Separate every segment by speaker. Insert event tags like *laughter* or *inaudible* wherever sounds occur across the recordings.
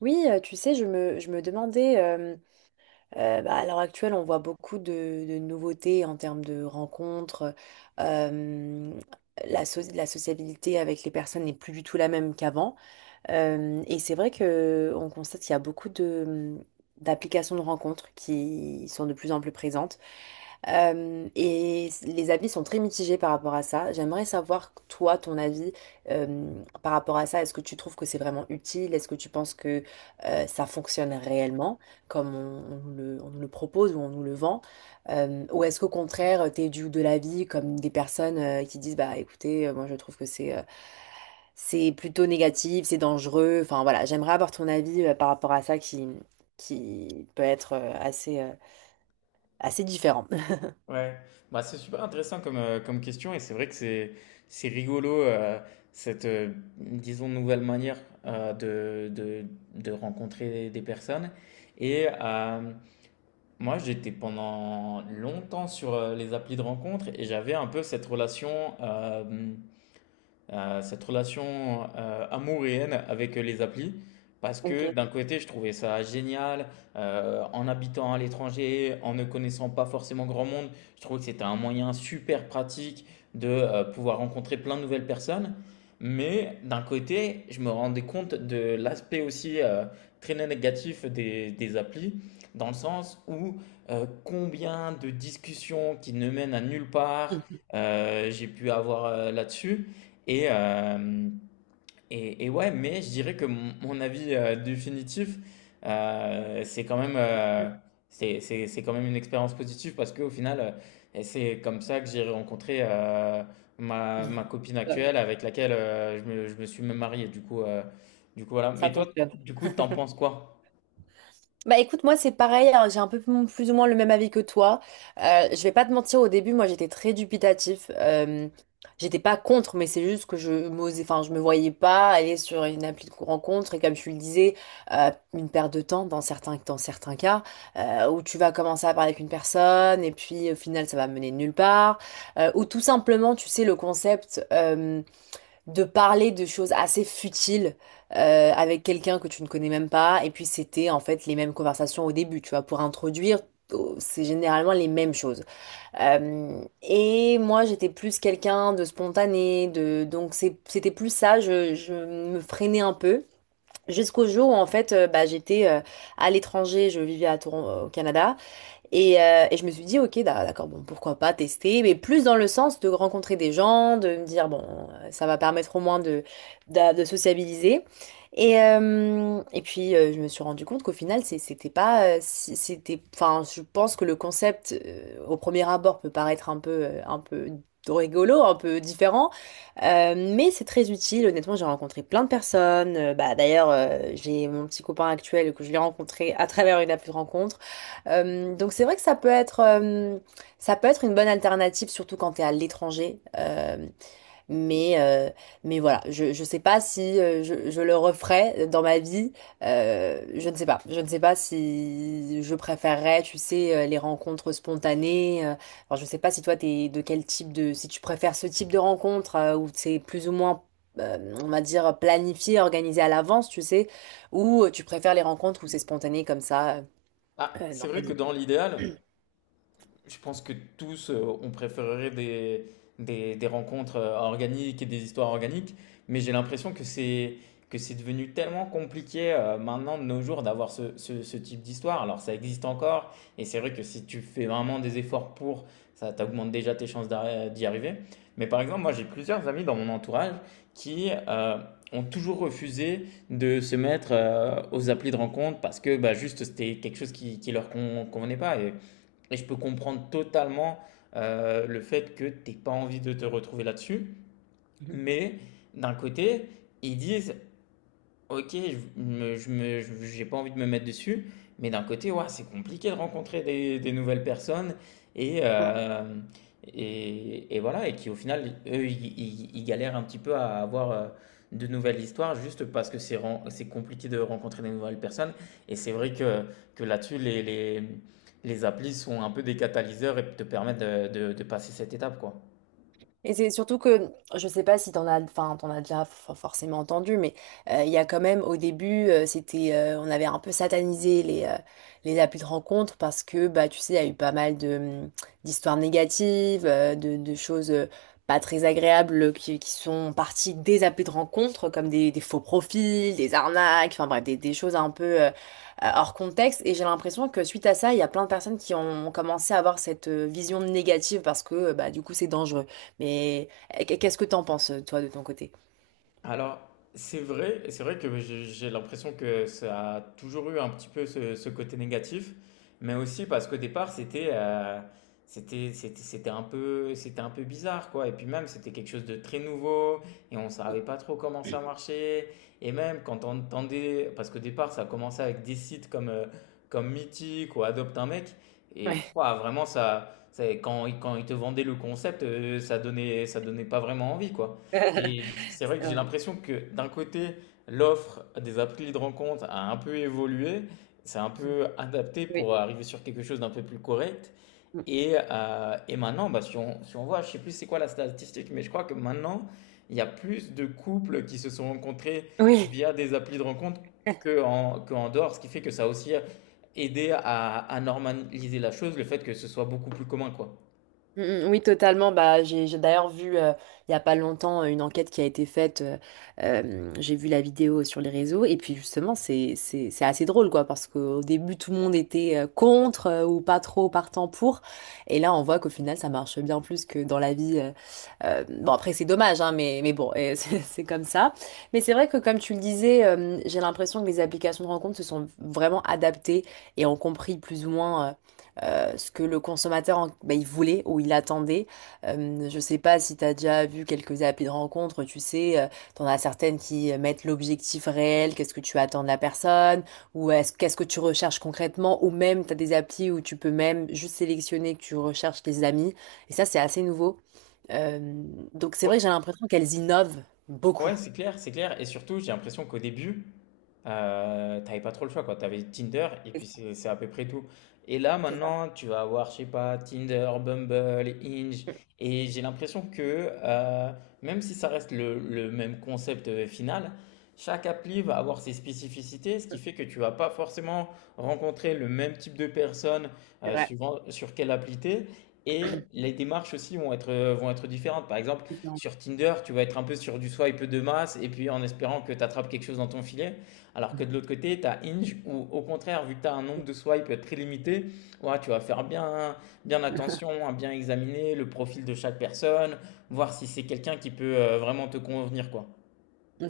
Speaker 1: Oui, tu sais, je me demandais, bah, à l'heure actuelle, on voit beaucoup de nouveautés en termes de rencontres. euh, la sociabilité avec les personnes n'est plus du tout la même qu'avant. Et c'est vrai que on constate qu'il y a beaucoup de d'applications de rencontres qui sont de plus en plus présentes. Et les avis sont très mitigés par rapport à ça. J'aimerais savoir, toi, ton avis euh, par rapport à ça. Est-ce que tu trouves que c'est vraiment utile? Est-ce que tu penses que ça fonctionne réellement, comme on nous le propose ou on nous le vend? Ou est-ce qu'au contraire, tu es du de l'avis comme des personnes qui disent, bah écoutez, moi je trouve que c'est plutôt négatif, c'est dangereux. Enfin voilà, j'aimerais avoir ton avis par rapport à ça qui peut être assez différent. *laughs*
Speaker 2: Ouais, bah, c'est super intéressant comme, comme question. Et c'est vrai que c'est rigolo, cette disons nouvelle manière euh, de, de, de rencontrer des personnes. Et moi j'étais pendant longtemps sur les applis de rencontre et j'avais un peu cette relation, amour et haine avec les applis. Parce
Speaker 1: Ok.
Speaker 2: que d'un côté, je trouvais ça génial, en habitant à l'étranger, en ne connaissant pas forcément grand monde, je trouvais que c'était un moyen super pratique de pouvoir rencontrer plein de nouvelles personnes. Mais d'un côté, je me rendais compte de l'aspect aussi, très négatif des applis, dans le sens où combien de discussions qui ne mènent à nulle part j'ai pu avoir là-dessus. Et, euh, et ouais, mais je dirais que mon avis, définitif, c'est quand même, c'est quand même une expérience positive parce qu'au final, et c'est comme ça que j'ai rencontré ma
Speaker 1: *laughs*
Speaker 2: copine actuelle avec laquelle je me suis même marié. Du coup, voilà.
Speaker 1: Ça
Speaker 2: Mais toi,
Speaker 1: fonctionne.
Speaker 2: du coup, t'en penses quoi?
Speaker 1: Bah écoute, moi c'est pareil, hein, j'ai un peu plus ou moins le même avis que toi. Je vais pas te mentir, au début, moi j'étais très dubitatif. J'étais pas contre, mais c'est juste que je m'osais, enfin je me voyais pas aller sur une appli de rencontre et comme tu le disais, une perte de temps dans certains cas où tu vas commencer à parler avec une personne et puis au final ça va mener nulle part. Ou tout simplement, tu sais, le concept. De parler de choses assez futiles avec quelqu'un que tu ne connais même pas. Et puis c'était en fait les mêmes conversations au début, tu vois, pour introduire. Oh, c'est généralement les mêmes choses. Et moi, j'étais plus quelqu'un de spontané, de donc c'était plus ça. Je me freinais un peu jusqu'au jour où en fait, bah, j'étais à l'étranger. Je vivais à au Canada et je me suis dit, ok, d'accord, bon, pourquoi pas tester, mais plus dans le sens de rencontrer des gens, de me dire, bon, ça va permettre au moins de, sociabiliser. Et puis, je me suis rendu compte qu'au final, c'était pas, c'était, enfin, je pense que le concept, au premier abord, peut paraître un peu rigolo, un peu différent, mais c'est très utile. Honnêtement, j'ai rencontré plein de personnes. Bah, d'ailleurs, j'ai mon petit copain actuel que je l'ai rencontré à travers une appli de rencontre. Donc c'est vrai que ça peut être une bonne alternative, surtout quand tu es à l'étranger. Mais, euh, mais voilà, je sais pas si je le referais dans ma vie. Je ne sais pas. Je ne sais pas si je préférerais, tu sais, les rencontres spontanées. Alors je sais pas si toi, t'es de quel type de. Si tu préfères ce type de rencontre où c'est plus ou moins. On va dire planifié, organisé à l'avance, tu sais, ou tu préfères les rencontres où c'est spontané comme ça
Speaker 2: Ah,
Speaker 1: dans
Speaker 2: c'est
Speaker 1: la
Speaker 2: vrai que dans l'idéal, je pense que tous, on préférerait des rencontres organiques et des histoires organiques, mais j'ai l'impression que c'est devenu tellement compliqué maintenant de nos jours d'avoir ce type d'histoire. Alors ça existe encore, et c'est vrai que si tu fais vraiment des efforts pour, ça t'augmente déjà tes chances d'y arriver. Mais par exemple, moi j'ai plusieurs amis dans mon entourage qui ont toujours refusé de se mettre aux applis de rencontre parce que bah, juste c'était quelque chose qui leur con- convenait pas. Et je peux comprendre totalement le fait que t'aies pas envie de te retrouver là-dessus.
Speaker 1: vie.
Speaker 2: Mais d'un côté, ils disent OK, je me je me je j'ai pas envie de me mettre dessus, mais d'un côté, ouah, c'est compliqué de rencontrer des nouvelles personnes et
Speaker 1: Hein.
Speaker 2: hem et voilà. Et qui au final, eux, ils galèrent un petit peu à avoir, de nouvelles histoires juste parce que c'est compliqué de rencontrer des nouvelles personnes. Et c'est vrai que là-dessus, les applis sont un peu des catalyseurs et te permettent de passer cette étape, quoi.
Speaker 1: Et c'est surtout que, je sais pas si t'en as, enfin, t'en as déjà forcément entendu, mais il y a quand même, au début, c'était, on avait un peu satanisé les applis de rencontre parce que, bah, tu sais, il y a eu pas mal d'histoires négatives, de choses pas très agréables qui sont parties des applis de rencontre, comme des faux profils, des arnaques, enfin bref, des choses un peu hors contexte. Et j'ai l'impression que suite à ça, il y a plein de personnes qui ont commencé à avoir cette vision négative parce que, bah, du coup, c'est dangereux. Mais qu'est-ce que t'en penses, toi, de ton côté?
Speaker 2: Alors, c'est vrai que j'ai l'impression que ça a toujours eu un petit peu ce, ce côté négatif, mais aussi parce qu'au départ, c'était un peu bizarre quoi. Et puis même, c'était quelque chose de très nouveau et on savait pas trop comment ça marchait. Et même quand on entendait, parce qu'au départ, ça a commencé avec des sites comme comme Mythique ou Adopte un mec. Et
Speaker 1: Ouais,
Speaker 2: ouah, vraiment, quand ils te vendaient le concept, ça donnait pas vraiment envie quoi.
Speaker 1: *laughs*
Speaker 2: C'est vrai que
Speaker 1: c'est
Speaker 2: j'ai
Speaker 1: vrai.
Speaker 2: l'impression que d'un côté, l'offre des applis de rencontre a un peu évolué, s'est un
Speaker 1: *laughs*
Speaker 2: peu adapté
Speaker 1: Oui.
Speaker 2: pour arriver sur quelque chose d'un peu plus correct. Et maintenant, bah, si on voit, je sais plus c'est quoi la statistique, mais je crois que maintenant, il y a plus de couples qui se sont rencontrés
Speaker 1: Oui.
Speaker 2: via des applis de rencontre que en dehors, ce qui fait que ça a aussi aidé à normaliser la chose, le fait que ce soit beaucoup plus commun, quoi.
Speaker 1: Mm, mm, oui, totalement. Bah, j'ai d'ailleurs vu il y a pas longtemps une enquête qui a été faite. J'ai vu la vidéo sur les réseaux et puis justement c'est assez drôle quoi, parce qu'au début tout le monde était contre ou pas trop partant pour, et là on voit qu'au final ça marche bien plus que dans la vie. Bon après c'est dommage hein, mais bon *laughs* c'est comme ça. Mais c'est vrai que comme tu le disais, j'ai l'impression que les applications de rencontres se sont vraiment adaptées et ont compris plus ou moins. Ce que le consommateur bah, il voulait ou il attendait. Je sais pas si tu as déjà vu quelques applis de rencontre, tu sais, t'en as certaines qui mettent l'objectif réel, qu'est-ce que tu attends de la personne, ou est-ce que tu recherches concrètement, ou même tu as des applis où tu peux même juste sélectionner que tu recherches tes amis. Et ça, c'est assez nouveau. Euh, donc c'est
Speaker 2: Ouais,
Speaker 1: vrai que j'ai l'impression qu'elles innovent beaucoup.
Speaker 2: ouais, c'est clair, c'est clair. Et surtout, j'ai l'impression qu'au début, t'avais pas trop le choix, quoi. T'avais Tinder et
Speaker 1: C'est
Speaker 2: puis
Speaker 1: ça.
Speaker 2: c'est à peu près tout. Et là,
Speaker 1: C'est ça.
Speaker 2: maintenant, tu vas avoir, je sais pas, Tinder, Bumble, Hinge.
Speaker 1: Mm,
Speaker 2: Et j'ai l'impression que, euh, même si ça reste le même concept, final, chaque appli va avoir ses spécificités, ce qui
Speaker 1: mm,
Speaker 2: fait que tu vas pas forcément rencontrer le même type de personnes
Speaker 1: c'est
Speaker 2: euh,
Speaker 1: vrai.
Speaker 2: suivant sur quelle appli t'es. Et les démarches aussi vont être différentes. Par exemple,
Speaker 1: Différent.
Speaker 2: sur Tinder, tu vas être un peu sur du swipe de masse et puis en espérant que tu attrapes quelque chose dans ton filet. Alors que de l'autre côté, tu as Hinge où, au contraire, vu que tu as un nombre de
Speaker 1: *laughs*
Speaker 2: swipes très limité, ouais, tu vas faire bien attention à bien examiner le profil de chaque personne, voir si c'est quelqu'un qui peut vraiment te convenir, quoi.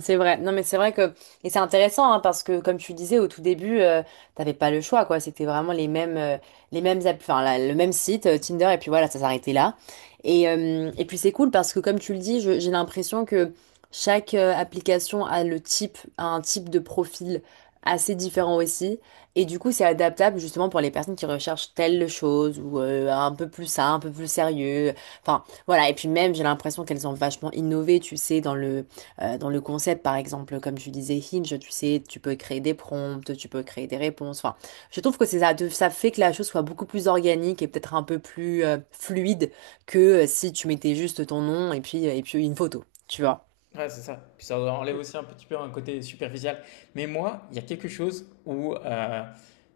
Speaker 1: C'est vrai. Non, mais c'est vrai que et c'est intéressant hein, parce que comme tu disais au tout début, t'avais pas le choix quoi. C'était vraiment les mêmes app- enfin la- le même site Tinder, et puis voilà ça s'arrêtait là. Et puis c'est cool parce que comme tu le dis, j'ai l'impression que chaque application a un type de profil assez différent aussi, et du coup c'est adaptable justement pour les personnes qui recherchent telle chose ou un peu plus ça, un peu plus sérieux. Enfin voilà, et puis même j'ai l'impression qu'elles ont vachement innové, tu sais, dans le concept, par exemple, comme tu disais, Hinge, tu sais, tu peux créer des prompts, tu peux créer des réponses. Enfin, je trouve que c'est ça, ça fait que la chose soit beaucoup plus organique et peut-être un peu plus fluide que si tu mettais juste ton nom et puis une photo, tu vois.
Speaker 2: Ouais, c'est ça. Puis ça enlève aussi un petit peu un côté superficiel. Mais moi, il y a quelque chose où euh,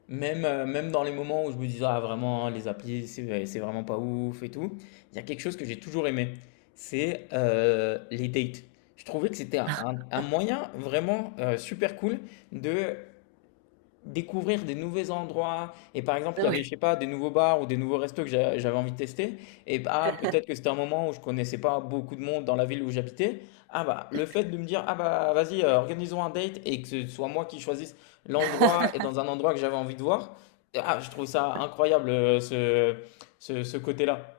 Speaker 2: Même, euh, même dans les moments où je me disais, ah vraiment, hein, les applis, c'est ouais, c'est vraiment pas ouf et tout, il y a quelque chose que j'ai toujours aimé, c'est les dates. Je trouvais que c'était un moyen vraiment super cool de découvrir des nouveaux endroits. Et par exemple,
Speaker 1: Ah
Speaker 2: il y avait, je
Speaker 1: oui.
Speaker 2: sais pas, des nouveaux bars ou des nouveaux restos que j'avais envie de tester. Et bah, peut-être que c'était un moment où je connaissais pas beaucoup de monde dans la ville où j'habitais. Ah bah, le fait de me dire, ah bah, vas-y, organisons un date et que ce soit moi qui choisisse l'endroit et dans un endroit que j'avais envie de voir. Ah, je trouve ça incroyable, ce côté-là.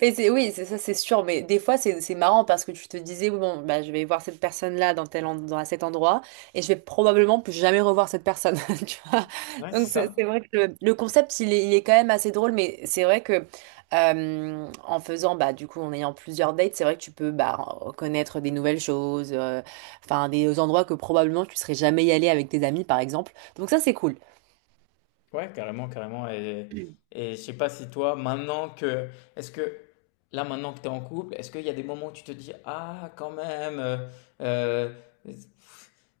Speaker 1: Mais oui, c'est ça, c'est sûr. Mais des fois, c'est marrant parce que tu te disais, oui, bon, bah, je vais voir cette personne-là dans dans cet endroit, et je vais probablement plus jamais revoir cette personne. *laughs* Tu vois.
Speaker 2: Ouais,
Speaker 1: Donc,
Speaker 2: c'est ça.
Speaker 1: c'est vrai que le concept, il est quand même assez drôle, mais c'est vrai que en faisant, bah, du coup, en ayant plusieurs dates, c'est vrai que tu peux, bah, connaître des nouvelles choses, enfin, des endroits que probablement tu serais jamais y allé avec tes amis, par exemple. Donc, ça, c'est cool.
Speaker 2: Ouais, carrément, carrément. Et je sais pas si toi, maintenant que, est-ce que, là, maintenant que tu es en couple, est-ce qu'il y a des moments où tu te dis, ah, quand même, euh,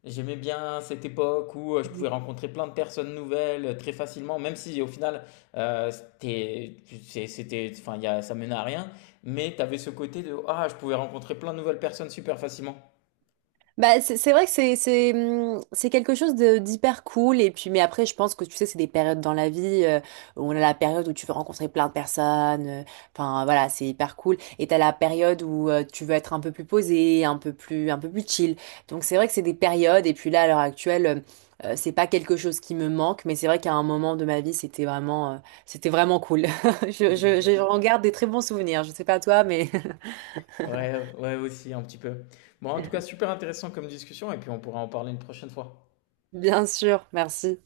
Speaker 2: j'aimais bien cette époque où je pouvais rencontrer plein de personnes nouvelles très facilement, même si au final, euh, c'était, c'était, enfin, ça menait à rien, mais tu avais ce côté de, ah, je pouvais rencontrer plein de nouvelles personnes super facilement.
Speaker 1: Bah, c'est vrai que c'est quelque chose de d'hyper cool, et puis mais après je pense que tu sais, c'est des périodes dans la vie, où on a la période où tu veux rencontrer plein de personnes, enfin voilà c'est hyper cool, et t'as la période où tu veux être un peu plus posé, un peu plus chill. Donc c'est vrai que c'est des périodes, et puis là à l'heure actuelle c'est pas quelque chose qui me manque, mais c'est vrai qu'à un moment de ma vie c'était vraiment cool. *laughs* J'en garde des très bons souvenirs. Je sais pas toi, mais...
Speaker 2: Ouais, ouais, aussi, un petit peu. Bon, en tout cas, super intéressant comme discussion, et puis on pourra en parler une prochaine fois.
Speaker 1: *laughs* Bien sûr, merci.